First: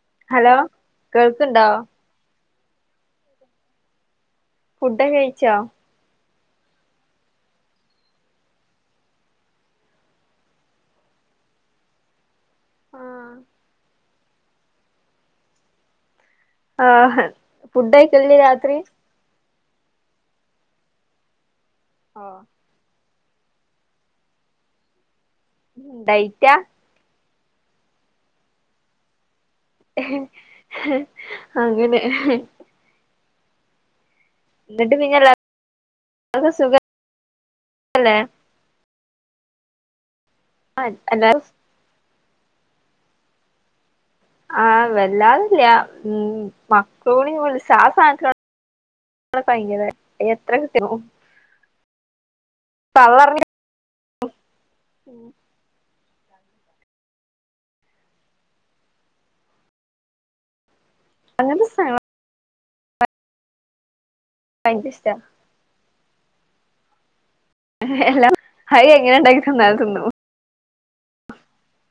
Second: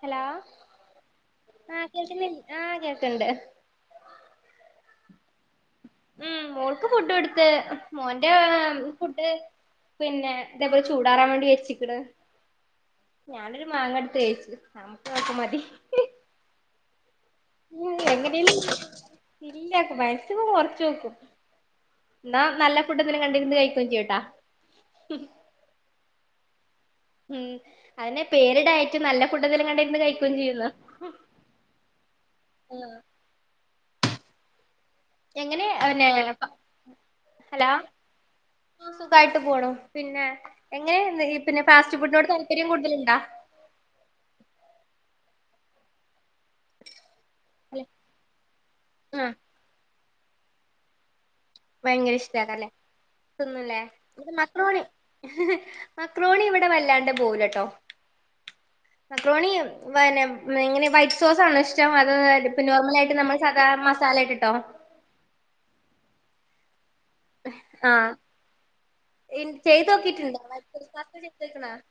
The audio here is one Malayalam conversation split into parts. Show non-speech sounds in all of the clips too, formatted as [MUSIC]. ഹലോ കേൾക്ക്ണ്ടോ ആ കേൾക്കന്നില്ലേ ആ കേൾക്കണ്ട് ഫുഡൊക്കെ കഴിച്ചോ ഉം മോൾക്ക് ഫുഡ് കൊടുത്ത് മോന്റെ ഫുഡ് പിന്നെ ഇതേപോലെ ചൂടാറാൻ വേണ്ടി വെച്ചിക്ക്ണ് ഞാനൊരു മാങ്ങ എടുത്ത് കഴിച്ചു നമക്ക് അതൊക്കെ മതി ആഹ് ഫുഡ് ഉം കഴിക്കലില്ലേ എങ്ങനെലും രാത്രി ഇല്ല മാക്സിമം കൊറച്ച് നോക്കും ഓ ന്നാ നല്ല ഫുഡ് എന്തെലും കണ്ടന്ന് കഴിക്കയും ചയ്യൂട്ടാ ഡയറ്റാ ഉം അതന്നെ പേരു ഡയട്ട് നല്ല ഫുഡ്‌ എന്തേലും കണ്ട അങ്ങനെ ഉം എന്നിട്ട്ങ്ങനെ എങ്ങനെ അവന്നെ ഹലോ സുഖല്ലേ ആഹ് സുഖായിട്ട് പോണു പിന്നെ എങ്ങനെയഈ എല്ലാരും പിന്നെ ഫാസ്റ്റ് ഫുഡിനോട് താല്പര്യം കൂടുതലുണ്ടാ ആഹ് വല്ലാതില്ല ഉം മക്കറോണി വിളിച്ച അല്ലെ ആ ആഹ് സാധനത്തി ഭയിയര എത്ര കൃത്യവും ഭയങ്കര ഇഷ്ടല്ലേ പള്ളർഞ്ഞ ന്നുംല്ലേ ഇത് മക്രോണി മക്രോണി ഇവിടെ വല്ലാണ്ട് പോവലട്ടോ മക്രോണി പിന്നെ ഇങ്ങനെ വൈ- സോസ ആണോ അങ്ങനത്തെ ഇഷ്ടം സാധനങ്ങള് അത് ഇപ്പോൾ നോർമലായിട്ട് നമ്മൾ സാദാ മസാലയിട്ടിട്ടോ അതിഷ്ടാ ആഹ് എല്ലാം അത് എങ്ങനെ ഉണ്ടാക്കി തന്നാലും ചെയ്ത് തിന്നും നോക്കിട്ടുണ്ടോ [UNINTELLIGIBLE]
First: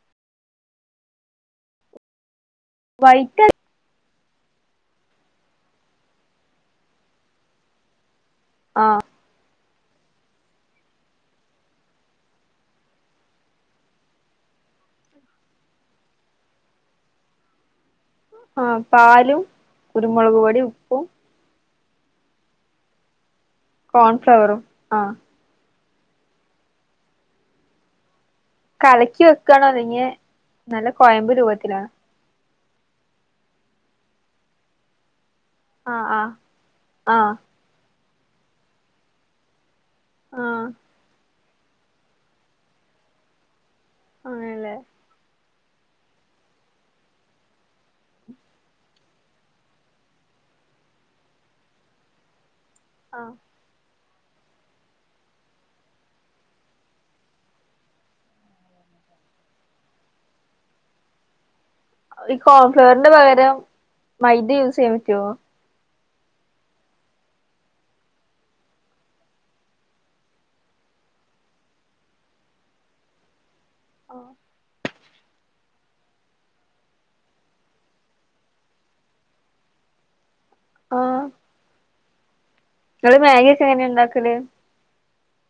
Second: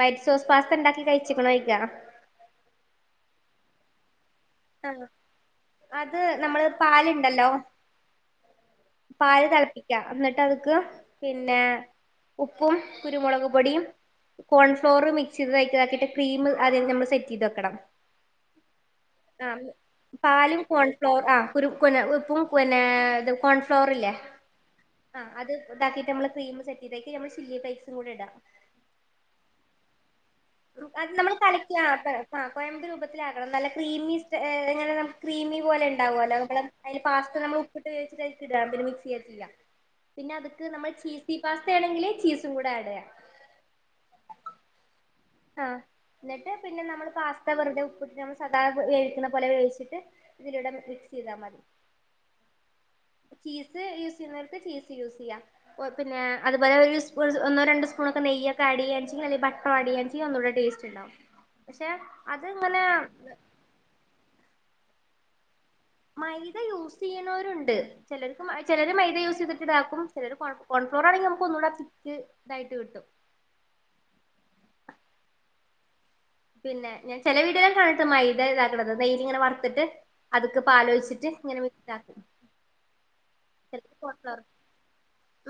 വൈറ്റ് സോസ് പാസ് ഉണ്ടാക്കി കഴിച്ചക്കണോ ഇല്ല വൈറ്റൽ ആഹ അത് നമ്മള് പാലുണ്ടല്ലോ ആഹ് പാൽ തിളപ്പിക്കാ എന്നിട്ട് അത്ക്ക് പിന്നെ ഉപ്പും കുരുമുളക് പൊടിയും കോൺഫ്ളോർ മിക്സ്ത്തഴക്കതാക്കിട്ട് ക്രീം അദ്യം നമ്മൾ സെറ്റ് ചെയ്ത് വെക്കണം ആഹ് പാ ആഹ് പാലും കോൺഫ്ലോർ ആ കു ഉപ്പും പിന്നെ ഇതും കോൺ ഫ്ലോറല്ലേ ആഹ് അത് ഉതാക്കിട്ട്മ്മ ക്രീം സെറ്റ് ചെയ്താക്കി നമ്മ ചീല്ലി പൈസും കൂടെ ഇടാ കലക്കി വെക്കണോ അല്ലെങ്കി നല്ല കോയമ്പ് രൂപത്തിലാണ് ആ്ഹ് കൊയമ്പ് രൂപത്തിലാക്കണം നല്ല ക്രീമി എങ്ങനെ ക്രീമി ഇ പോല ആഹ് ഉണ്ടാവുമല്ലോ നമ്മ അതി ആഹ് പാസ് നമ്മൾ ഉപ്പിട്ട് വിഇടണം പിന്നെ മിക്സ് ചെയ്യത്തില്ല പിന്നെ ആഹ് ആഹ് അതക്ക് നമ്മൾ ചീസി പാസ്തയാണെങ്കില് ചീസും കൂടെ ആഡ് ചെയ്യാം ആണല്ലേ! ആഹ്! എന്നിട്ട് പിന്നെ നമ്മൾ പാസ്ത വെറുത ഉപ്പിട്ട് നമ്മ സദാ വേവിക്കുന്ന പോലെ വേവിച്ചിട്ട് ഇതിലൂടെ മിക്സ് ചെയ്താൽ മതി ആഹ്! ചീസ് യൂസ് ചെയ്യുന്നവർക്ക് ചീസ് യൂസ് ചെയ്യാം പിന്നെ അതുപോലെ ഒരു സ്പൂണ് ഒന്നോ രണ്ട് സ്പൂണ് ഒക്കെ നെയ്യൊക്കെ ആഡ് ചെയ്യാ ബട്ടർ ആഡ് ചെയ്യാ ഒന്നൂടെ ടേസ്റ്റ് ഉണ്ടാവും പക്ഷെ ഈ അത് ഇങ്ങനെ കോൺഫ്ലവറിന്റെ പകരം മൈദ യൂസ് ചെയ്യാ പറ്റുവോ? മൈദ യൂസ് ചെയ്യുന്നവരുണ്ട്. ചിലർക്ക് ചിലര് മൈദ യൂ ചെയ്തിട്ട് ഇതാക്കും ചിലർ കോൺഫ്ലോർ ആണെങ്കിൽ നമു ഒന്നുകൂടെ പിക്ക്- ഇതായിട്ട് കിട്ടും. ആ. പിന്നെ ഞാൻ ചില വീഡിയോല് കാണിട്ട്മൈദാ ഇതാണ്ടത് നെയ്യിൽ ഇങ്ങനെ വർത്തിട്ട് അതൊക്കെ പാല് ആഹ് ഒഴിച്ചിട്ട് ഇങ്ങനെ മിക്സ് ആക്കും. നിങ്ങള് വാങ്ങി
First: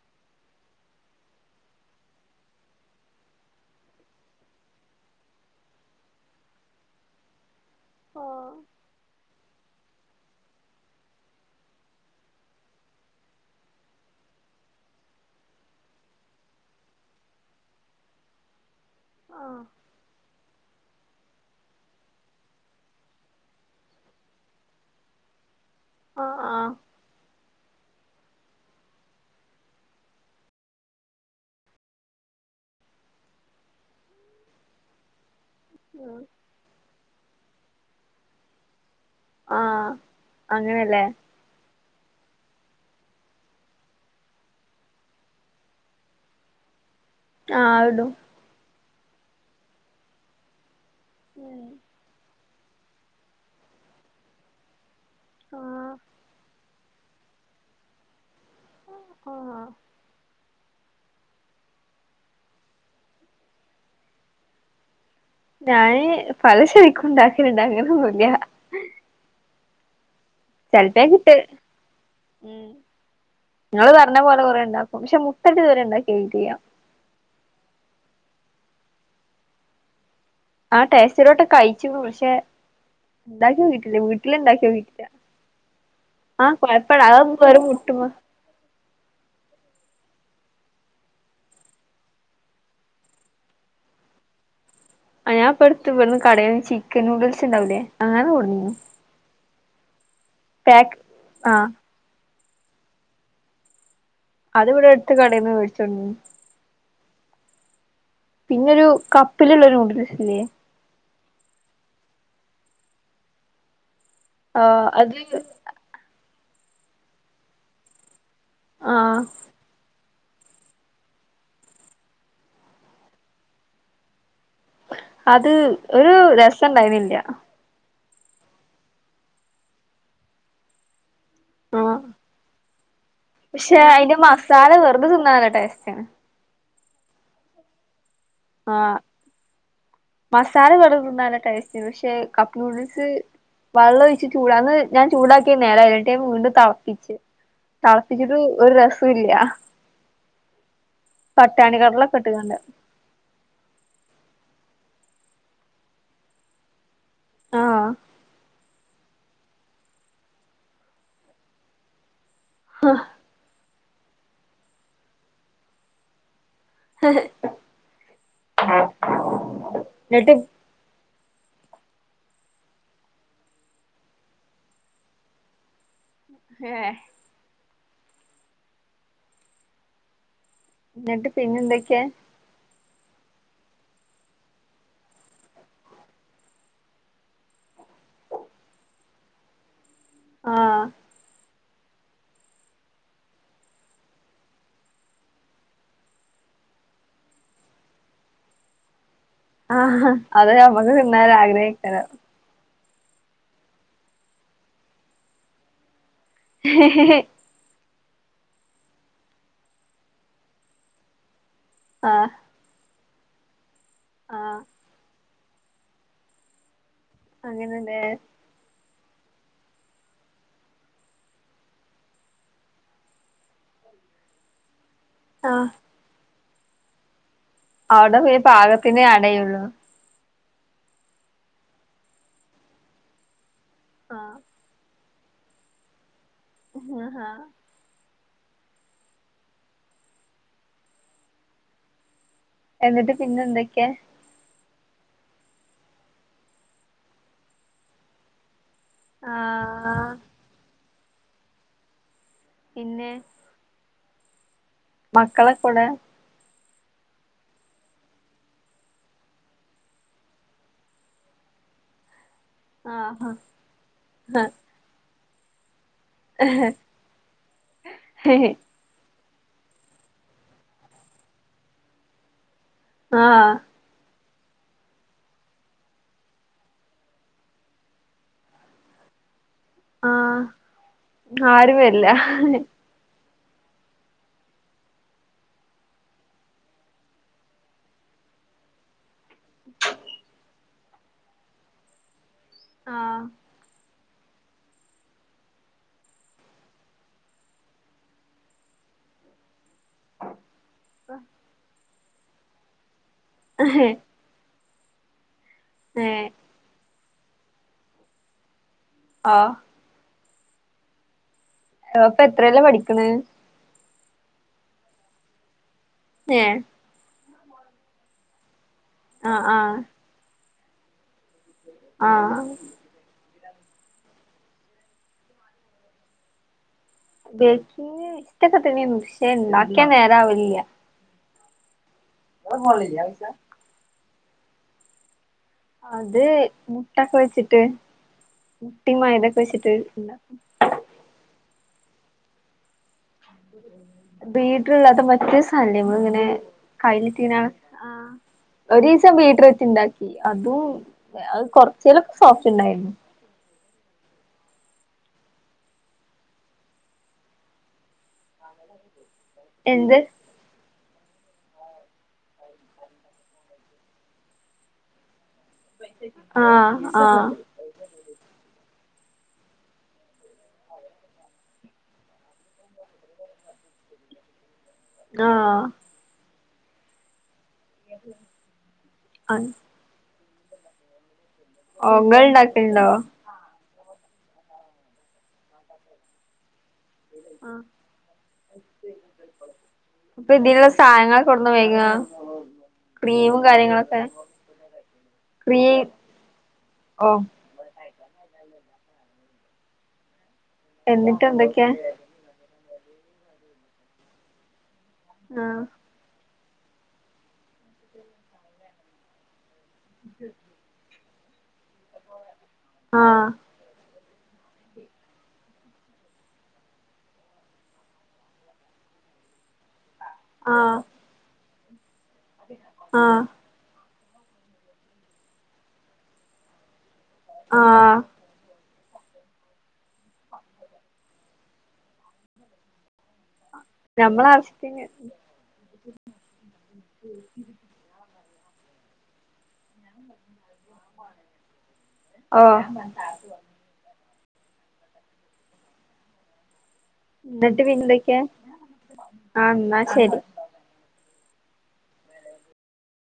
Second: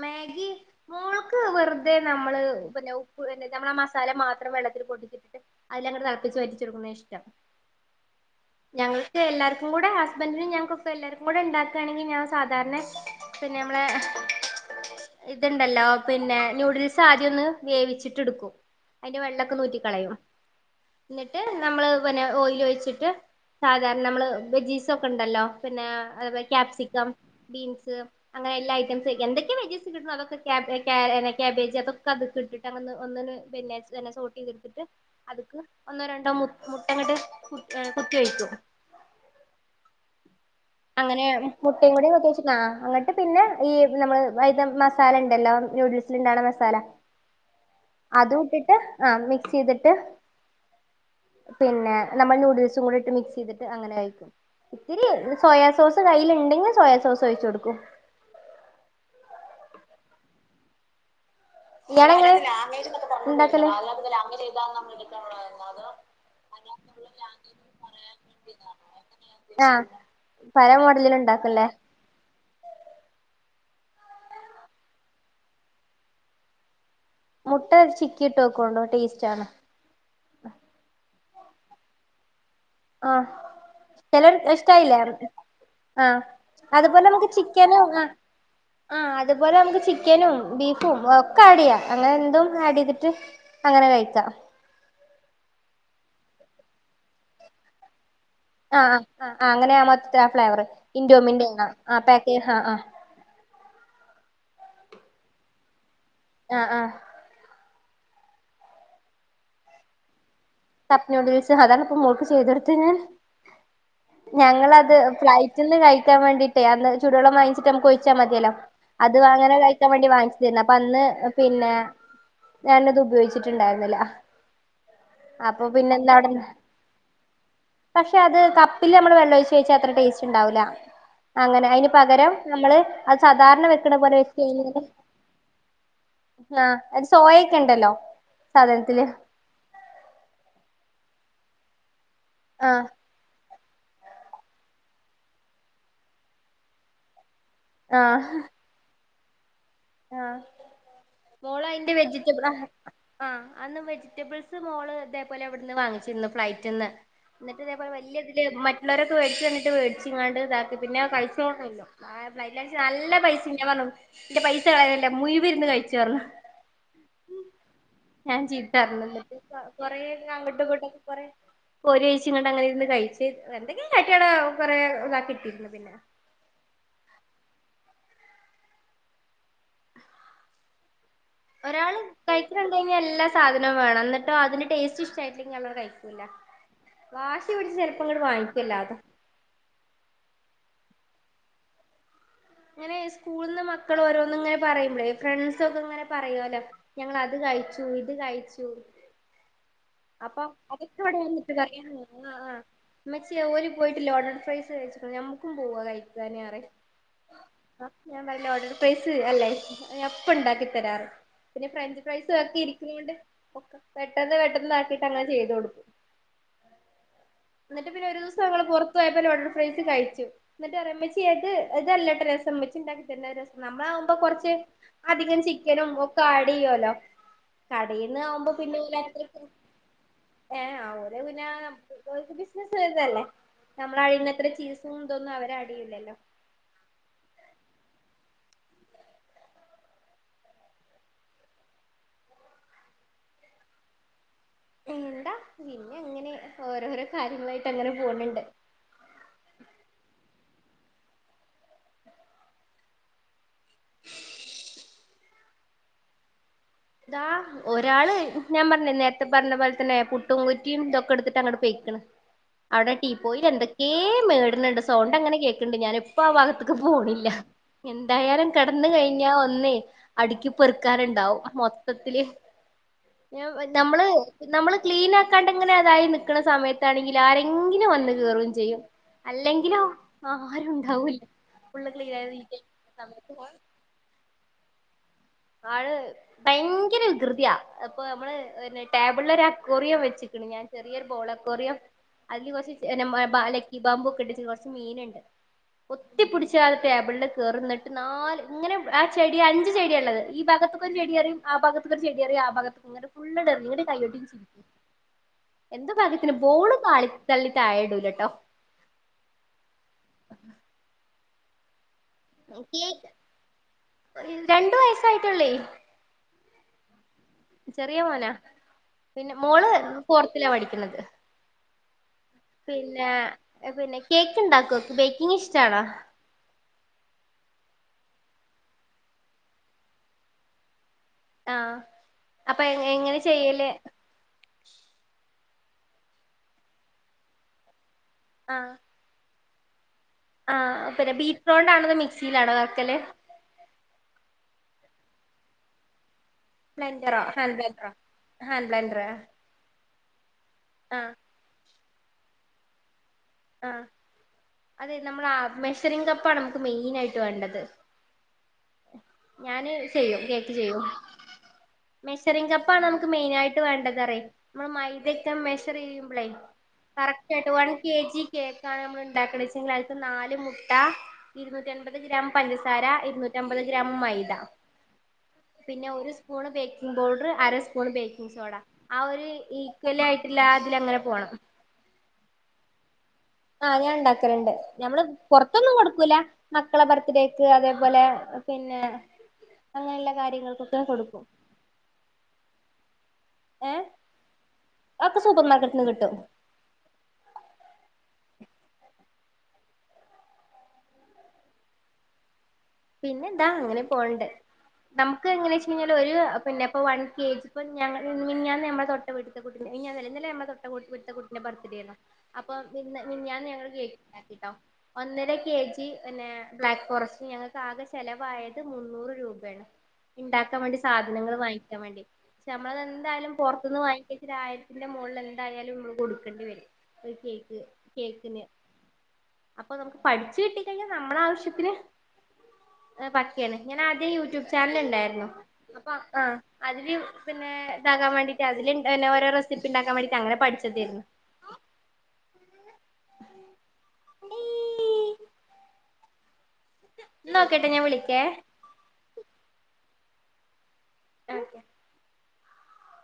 മാഗി സ്കൂളിൽ വെറുതെ നമ്മള് പിന്നെ ഉപ്പ് എന്ത നമ്മള് മസാല മാത്രം വെള്ളത്തിൽ പൊടിച്ചിട്ടിട്ട്. അതിലങ്ങട്ട് തിളപ്പിച്ച് പറ്റിച്ചെടുക്കുന്നത ഇഷ്ടം ആഹ് ഞങ്ങൾക്ക് എല്ലാവർക്കും കൂടെ ഹസ്ബൻറിനും ഞങ്ങൾക്കും എല്ലാവർക്കും കൂടെണ്ടാക്കുകയാണെങ്കിൽ ഞാൻ സാധാരണ- പിന്നെ നമ്മള ഇതുണ്ടല്ലോ പിന്നെ ന്യൂഡിൽസ് ആദ്യം ഒന്ന് വേവിച്ചിട്ട് എടുക്കും. അതിന്റെ വെള്ളൊക്കെ ഒന്ന് ഊറ്റി കളയും. എന്നിട്ട് നമ്മള് പിന്നെ ഓയില് ഒഴിച്ചിട്ട് സാധാരണ നമ്മള് വെജിസ്‌ ഒക്കെ ഉണ്ടല്ലോ. പിന്നെ അത് ആഹ് ആഹ് കാപ്സിക്കം ബീൻസ്- അങ്ങനെ എല്ലാ ഐറ്റംസ് എന്തൊക്കെ വെജസ് കിട്ടുന്നു അതൊക്കെ ക്യാബജ് അതൊക്കെ അത് ഇട്ടിട്ട്. ഒന്ന് ഒന്നെ സോട്ട് ചെയ്തെടുത്തിട്ട് അത്ക്ക്- ഒന്നോ ഉം രണ്ടോ മു മുട്ടങ്ങോട്ട് കുത്തി ഒഴിക്കും ആഹ അങ്ങനെയാണ്. മുട്ടയും കൂടി ഒഴിച്ച് അങ്ങോട്ട് പിന്നെ ഈ നമ്മള് അത് മസാല ഉണ്ടല്ലോ ന്യുഡിൽസിന്റെ ഉണ്ടാക്കുന്ന മസാല- ആഹ് അതിടും അതും ഇട്ടിട്ട് മിക്സ് ചെയ്തിട്ട് പിന്നെ നമ്മൾ ന്യൂഡിൽസും കൂടി ഇട്ടി മിക്സ് ചെയ്തിട്ട് അങ്ങനെ കഴിക്കും ഇത്തിരി സോയാ ആഹ് സോസ് കയ്യിൽ ഉണ്ടെങ്കിൽ സോയാ സോസ് ഒഴിച്ചു കൊടുക്കും. ഓ ആഹ.. ഇയാൾ എങ്ങനെ ഉണ്ടാക്കല്? ഞാന് പല ശരിക്കും ഉണ്ടാക്കലുണ്ട് അങ്ങനെയൊന്നുമില്ല. ആഹ [UNINTELLIGIBLE] ഇട്ട്. ഉം ഇങ്ങള് പറഞ്ഞ പോലെ കൊറെ ഉണ്ടാക്കും പക്ഷേ മുട്ടയിട്ട് ഇതുവരെ ഉണ്ടാക്കിയിട്ടില്ല. മുട്ട ചിക്കി ഇട്ട് വെക്കണ്ടോ ടേസ്റ്റ് ആണോ ആ ടേസ്റ്റാ ഒരുവട്ടം കഴിച്ചിനു പക്ഷേ- ആഹ് ചിലവർ നോക്കിട്ടില്ല ഇഷ്ടായില്ലേരുന്നു ആഹ ആ അതുപോലെ കൊഴപ്പല്ല അത് നമുക്ക് വെറും ചിക്കന് മുട്ടുമ്മ ആഹ- ആഹ അതുപോലെ നമുക്ക് ചിക്കനും ബീഫും ഒക്കെ ആഡ് ചെയ്യാം അങ്ങനെ എന്തും ആഡ് ചെയ്തിട്ട്- അങ്ങനെ കഴിക്കാം. ആ, ഞാൻ ഇപ്പടുത്ത് ഇവിടുന്ന് കടയില് ചിക്കൻ ന്യൂഡിൽസ് ഉണ്ടാകുലെ അങ്ങനെ കൊടുന്നിന്നു. ആ ആ ആ അങ്ങനെയ മറ്റേ ആ ഫ്ലേവർ, ഇൻറോമിന്റെ ആ പാക്ക് ആ ആ- അത് ഇവിടെടുത്ത് കടയിൽ നിന്ന് മേടിച്ചു കൊടുന്നിനും. ആ, ആ. പിന്നൊരു കപ്പിലുള്ള ന്യൂഡിൽസ് ഇല്ലേ. കപ്പ് നൂഡിൽസ് അതാണ് ഇപ്പോ മോൾക്ക് ചെയ്തെടുത്തിനെ, ആ ഞങ്ങളാത് അത് ഫ്ലൈറ്റ് ഫ്ലൈറ്റ്ന്ന് കഴിക്കാൻ വേണ്ടി യിട്ടേ അന്ന് ചൂടു വെള്ളം വാങ്ങിച്ചിട്ട് നമ്മുക്ക് ഒഴിച്ചാ മതിലോ, ആ അത് അങ്ങനെ കഴിക്കാൻ വേണ്ടി വാങ്ങിച്ച- പിന്നെ അപ്പോ അന്ന് പിന്നെ ഞാനത് ഉപയോഗിച്ചിട്ടുണ്ടായിരുന്നില്ല. അത് അപ്പൊ ഒരു രസമുണ്ടായിരുന്നില്ല. പക്ഷേ അത് കപ്പില് നമ്മള് വെള്ളൊഴിച്ച് കഴിച്ചാ അത്ര ടേസ്റ്റ് ഉണ്ടാവൂല. അങ്ങനെ അതിന് ആ പകരം നമ്മള് അത് സാധാരണ പക്ഷെ വെക്കണ് പോലെ അയിന്റെ വച്ച് മസാല കഴിഞ്ഞാല്- വെറുതെ തിന്നാൻ നല്ല ടേസ്റ്റാണ് ആ, അത് സോയൊക്കെ ഉണ്ടല്ലോ ആ സാധനത്തില്- മസാല വെറും തിന്നാൻ നല്ല ടേസ്റ്റ് ഉണ്ട്. പക്ഷേ കപ്പ് ആഹ് ന്യൂഡിൻസ് വെള്ളം ഒഴിച്ച് ചൂടാന്ന് ഞാൻ ചൂടാക്കിയ നേരായില്ല. വിണ്ടും തളപ്പിച്ച് തളപ്പിച്ചിട്ട് ഒരു രസം ഇല്ല. ആ, മോള പട്ടാണി അതിന്റെ കടലൊക്കെ വെജിറ്റബിളാ ഇട്ട്കാണ്ട് ആ, അന്ന് വെജിറ്റബിൾസ് മോള് ഇതെ പോലെ ഇവിടുന്നു വാങ്ങിച്ചിരുന്നു ഫ്ലൈറ്റ് നിന്ന്. എന്നിട്ട് ആഹ് ഇതേപലെ വലിയ ഇതില് മറ്റുള്ളവരൊക്കെ മേടിച്ച്ന്നിട്ട് മേടിച്ച് ഇങ്ങാണ്ട് ഇതാക്കി. പിന്നെ കഴിച്ചോന്നില്ല. ആ, ഫ്ലൈറ്റില ച്ച നല്ല പൈസ ഞാൻ പറഞ്ഞു. ഇന്റെ പൈസ കളയല്ലേ മുയുവൻ ഇരുന്നു കഴിചോ പറഞ്ഞു. എഹ്, ഞാൻ ചീത്ത പറഞ്ഞു. കൊറെേ എന്നിട്ട് അങ്ങോട്ടും ഇങ്ങോട്ടൊക്കെ കൊറെ കേരിഴച്ചി ഇങ്ങണ്ട് അങ്ങനെ ഇരുന്ന് കഴിച്ച്. എന്തെങ്കും കട്ടിയടെ കൊറെേ ഇതാക്കിട്ടിരുന്നു പിന്നെ ഏ. എന്നിട്ട് പിന്നെ എന്തൊക്കെ? കഴിക്ണ്കണ്ടാൽ എല്ലാ സാധനവും വേണം. എന്നിട്ട് അതിന്റെ ടേസ്റ്റ് ഇഷ്ടമായിട്ടില്ലെങ്കിൽ അവൾ അങ്ങട് കഴിക്കൂല. വാശി പിടിച്ച് ചെലപ്പോം ഇങ്ങട് വാങ്ങിക്കും എല്ലാതും. ആ. ഇങ്ങനെ സ്കൂളിൽ നിന്ന് മക്കൾ ഓരോന്ന് ഇങ്ങനെ പറയുമ്പോളേ, ഫ്രണ്ട്സ് ഒക്കെ ഇങ്ങനെ പറയല്ലോ ഞങ്ങൾ അത് കഴിച്ചു ഇത് കഴിച്ചു. ആ, അപ്പൊ അത് നമ്മക്ക് അതൊക്കെ തിന്നാൻ ആഗ്രഹെകാരം. ഇമ്മച്ചി ഓൽ പോയിട്ട്ല്ലെ ലോണഡ് ഫൈസ് കയിച് ക്ണ്. നമ്മുക്കും പോവ കഴിക്കാന് പറയും. ആ, ഞാൻ വല്ല ലോണഡ് ഫെസ് അല്ലേ. ഞാൻ ഇപ്പം ഇണ്ടാക്കി തരാം പറയും. പിന്നെ ഫ്രഞ്ച് ആഹ് ഫൈസും ഒക്കെ ഇരിക്കുന്നണ്ട്ക്ക പെട്ടെന്ന് ആഹ് പെട്ടെന്ന് ചെയ് ത് കൊടുക്കും. എന്നിട്ട് അങ്ങനെല്ലേ പിന്നെ ഒരു ഞങ്ങൾ പുറത്തുപോയപ്പോൾ ലോണഡ് ഫ്രൈസ് കഴിച്ചു. എന്നിട്ട്പറയും, ഇമ്മച്ചി ഇത് ഇതല്ലട്ടൊ രസം. ഇമ്മച്ചി ഉണ്ടാക്കി തരണ രസം. നമ്മള ആകുമ്പോ കുറച്ച് അധികം ആഹ് ചിക്കനും ഒക്കെ ആഡ് ചെയ്യുവല്ലോ. അവിടെ കടയിൽന്ന് പിന്നെ പാകത്തിനേ അടേയുള്ളൂ. ഏ, ഓൽ പിന്നേ ബിസിനസ് ബിസിനസ്സ് തന്നെ അല്ലേ. നമ്മള അടിയുന്ന ത്ര ചീസുംതൊന്നും അവരെ അടിയില്ലല്ലോ. ആ, ആ. എന്നിട്ട് പിന്നെ എന്തൊക്കെ? എന്താ പിന്നെ അങ്ങനെ ഓരോരോ കാര്യങ്ങളായിട്ട് അങ്ങനെ പോണണ്ട്. ആ. പിന്നെ മക്കളൊക്കെവിടെ ഇതാ ഒരാള് ഞാൻ പറഞ്ഞില്ലേ നേരത്തെ പറഞ്ഞ പോലെ തന്നെ പുട്ടും കുറ്റിയും ഇതൊക്കെ എടുത്തിട്ട് അങ്ങട്ട് പൊയ്ക്കണ് ആ അവിടെ ടീ പോയിൽ എന്തൊക്കെ മേട്ണ് ണ്ട് സൗണ്ട് അങ്ങനെ കേക്ക്‌ണ്ട് ഞാന് ഇപ്പോ ആ ആഹ് ഭാഗത്ത്ക്ക്‌ പോണില്ല എന്തായാലും കെടക്ക് ന്ന് കഴിഞ്ഞ ഒന്നേ അടുക്കി പെറുക്കാന്ണ്ടാവും മൊത്തത്തില് നമ്മള് നമ്മള് ക്ലീൻ ആക്കാണ്ട്ങ്ങനെ അതായി നിക്കണ സമയത്താണെങ്കില് ആരെങ്കിലും വന്ന് കേറും ചെയ്യും അല്ലെങ്കിലോ ആഹ് ആരും ഉണ്ടാവൂല്ല ഫുള്ള് ആരുമില്ല ക്ലീന് ആത് സമയത്ത് പോ ആള് ഭയങ്കര വികൃതിയാ ഇപ്പൊ നമ്മള് ടേബിളിൽ ഒരു അക്കോറിയം വെച്ചിക്ക്‌ണ് ഞാൻ ചെറിയൊരു ബോള് അക്വാറിയം അതില് കൊറച്ച് ലക്കി ബാമ്പു ഒക്കെണ്ട് കുറച്ച് മീന്ണ്ട് പൊത്തി പിടിച്ചാണ്ട് ടേബിളില് കേറും ന്നിട്ട് നാല് ഇങ്ങനെ ആ ചെടി അഞ്ച് ചെടിയാള്ളത് ഈ ഭാഗത്ത്ക്കൊരു ചെടിയെറിയും ആ ഭാഗത്ത്ക്കൊരു ചെടിയെറിയും ആ ഭഗത്ത് ഇങ്ങനെ ഫുള്ള് ഇണ്ടെറിയും ഇന്നിട്ട് ആഹ് കൈ കൊട്ടി ചരിക്കും എന്ത് ഏ ഭാഗ്യത്തിനാ ബോള് തളി തള്ളി താഴെ ഇടൂലട്ടോ ആഹ് അപ്പൊ എത്രേലാ പഠിക്ക്‌ണത് ഏഹ് രണ്ടു വയസായിട്ടൊള്ളേ ഏഹ് ചെറിയ മോനാ പിന്നെ ആഹ് മോള് ആഹ് ഫോർത്തില പഠിക്കുന്നത്. ആഹ് ആഹ് പിന്നെ പിന്നെ കേക്ക് ഉണ്ടാക്കൊ ബേക്കിങ് ഇഷ്ട്ടാണോ? ബേക്കിങ് ഇഷ്ട്ടൊക്കെ തന്നേർന്നു പക്ഷെ ഇണ്ടാക്കിയാൽ നേരാവലില്ല. ആഹ് അപ്പൊ എങ്ങനെ ചെയ്യല്. അത് മുട്ടൊക്കെ വെച്ചിട്ട് ആഹ് മുട്ടി മൈദ ഒക്കെ വെച്ചിട്ട് ഇണ്ടാക്കും ആഹ് പിന്നെ ബീറ്റ്റോണ്ട് ആണോ മിക്സിയിലാണോ ആക്കല്. ബീറ്റർ അല്ലാത്ത മറ്റേ സാദനം ല്ലേ നമ്മളിങ്ങനെ ബ്ലെൻഡറോ കയ്യിലിട്ടിങ്ങനെ ഹാൻഡ് ബ്ലെൻഡറോ ആ ഹാൻഡ് ബ്ലെൻഡർ ഒരീസം ബീറ്റർ വെച്ചുണ്ടാക്കി അതും ആഹ് അത് കൊറച്ചേലൊക്കെ സോഫ്റ്റ് ഉണ്ടായിരുന്നു. ആഹ് അതെ നമ്മളെ ആ മെഷറിംങ്‌ കപ്പാണ് നമുക്ക് മെയിൻ ആയിട്ട് വേണ്ടത്. ഞാന് എന്ത് ചെയ്യും കേക്ക് ചെയ്യും. മെഷറിങ്ങ് കപ്പാണ് നമുക്ക് മെയിനായിട്ട് വേണ്ടത് പറയ് നമ്മള് മൈദക്കെ മെഷ് ഷറ് ചെയ്യുമ്പളെ ആഹ് ആഹ് കറക്റ്റ് ആയിട്ട് വൺ കെ ജി കേക്കാണ് നമ്മള് ഉണ്ടാക്കണച്ചെങ്കിൽ അയ്ക്ക് നാല് മുട്ട. ഇരുന്നൂറ്റി അൻപത് ഗ്രാം പഞ്ചസാര ഇരുന്നൂറ്റി അമ്പത് ഗ്രാം മൈദ. ആഹ് പിന്നെ ഒരു സ്പൂണ് ബേക്കിംഗ് പൗഡറ് അര സ്പൂണ് ബേക്കിംഗ് സോഡ ആ ഒരു അ ഈ ഈക്വൽ ആയിട്ടില്ല ആതില് അങ്ങനെ പോണം ഓഹ് ഇങ്ങൾ ഇണ്ടാക്കലുണ്ടോ? ആ ഞാൻ ഉണ്ടാക്കലുണ്ട് ഞമ്മള് പൊറത്തൊന്നും കൊടുക്കൂല മക്കളെ ബർത്ത്ഡേ ക്ക് ആഹ് അതേപോലെ പിന്നെ അങ്ങനെയുള്ള കാര്യങ്ങൾക്കൊക്കെ കൊടുക്കും. [UNINTELLIGIBLE] ക്രീംമും ഏഹ് കാര്യങ്ങളൊക്കെ അതൊക്കെ സൂപ്പർ ക്രീം മാർക്കറ്റിന്ന് കിട്ടും ഓഹ് എന്നിട്ട് എന്തൊക്കെ? പിന്നെ എതാ അങ്ങനെ പോണണ്ട് നമുക്ക് എങ്ങനെ ആഹ് വെച്കഴിഞ്ഞാല് ഒരു പിന്നെപ്പോ വൺ കെ ജി പ്പോ ഞങ്ങ മിഞാന്നു നമ്മെ തൊട്ട തൊട്ട വീട്ടിത്തെ കുട്ടീന്റെ മിഞ്ഞാന്ന് അല്ല ഇന്നലെ മ്മളെ തൊട്ട വീട്ടിത്തെ കുട്ടിന്റെ ബർത്ത്ഡേഏര്ന്നു അപ്പ ഇന്ന് ആഹ് മിനിഞ്ഞാന്ന് ഞങ്ങൾ ണ്ടാക്കിട്ടോ ഒന്നര കെ ജി പിന്നെ ബ്ലാക്ക് ഫോറസ്റ്റ് ഞാൻ ആകെ ചെലവായത് മുന്നൂറ് രൂപയാണ് ഉണ്ടാക്കാൻ വേണ്ടി ആഹ് സാധനങ്ങൾ വാങ്ങിക്കാൻ വേണ്ടി ആഹ് നമ്മളതന്തായാലും പുറത്തുനിന്ന് വാങ്ങിച്ച ആയിരത്തിന്റെ മുകളിൽ ന്തായാലും നമ്മള് കൊടുക്കേണ്ടി വരും. ഒരു കേക്ക് ആഹ് കേക്കിന് അപ്പൊ നമുക്ക് പഠിച്ചു കിട്ടിക്കഴിഞ്ഞാൽ നമ്മളെ ആവശ്യത്തിന്. പക്കയാണ്. ഞാൻ ആദ്യം നമ്മള യൂട്യൂബ് ചാനൽ ആവശ്യത്തിന് ഉണ്ടായിരുന്നു അപ്പൊ ആഹ് അ അതില് പിന്നെ ഇതാകാൻ വേണ്ടിയിട്ട് അതില് പിന്നെ ഓരോ റെസിപ്പി ഉണ്ടാക്കാൻ വേണ്ടിട്ട് അങ്ങനെ പഠിച്ചതായിരുന്നു. ആഹ് [UNINTELLIGIBLE] എന്നാ ന്നിട്ട് ഓക്കേട്ടോ ഞാൻ പിന്നെന്തൊക്കെ വിളിക്കേ ആന്നാശരി. [INAUDIBLE]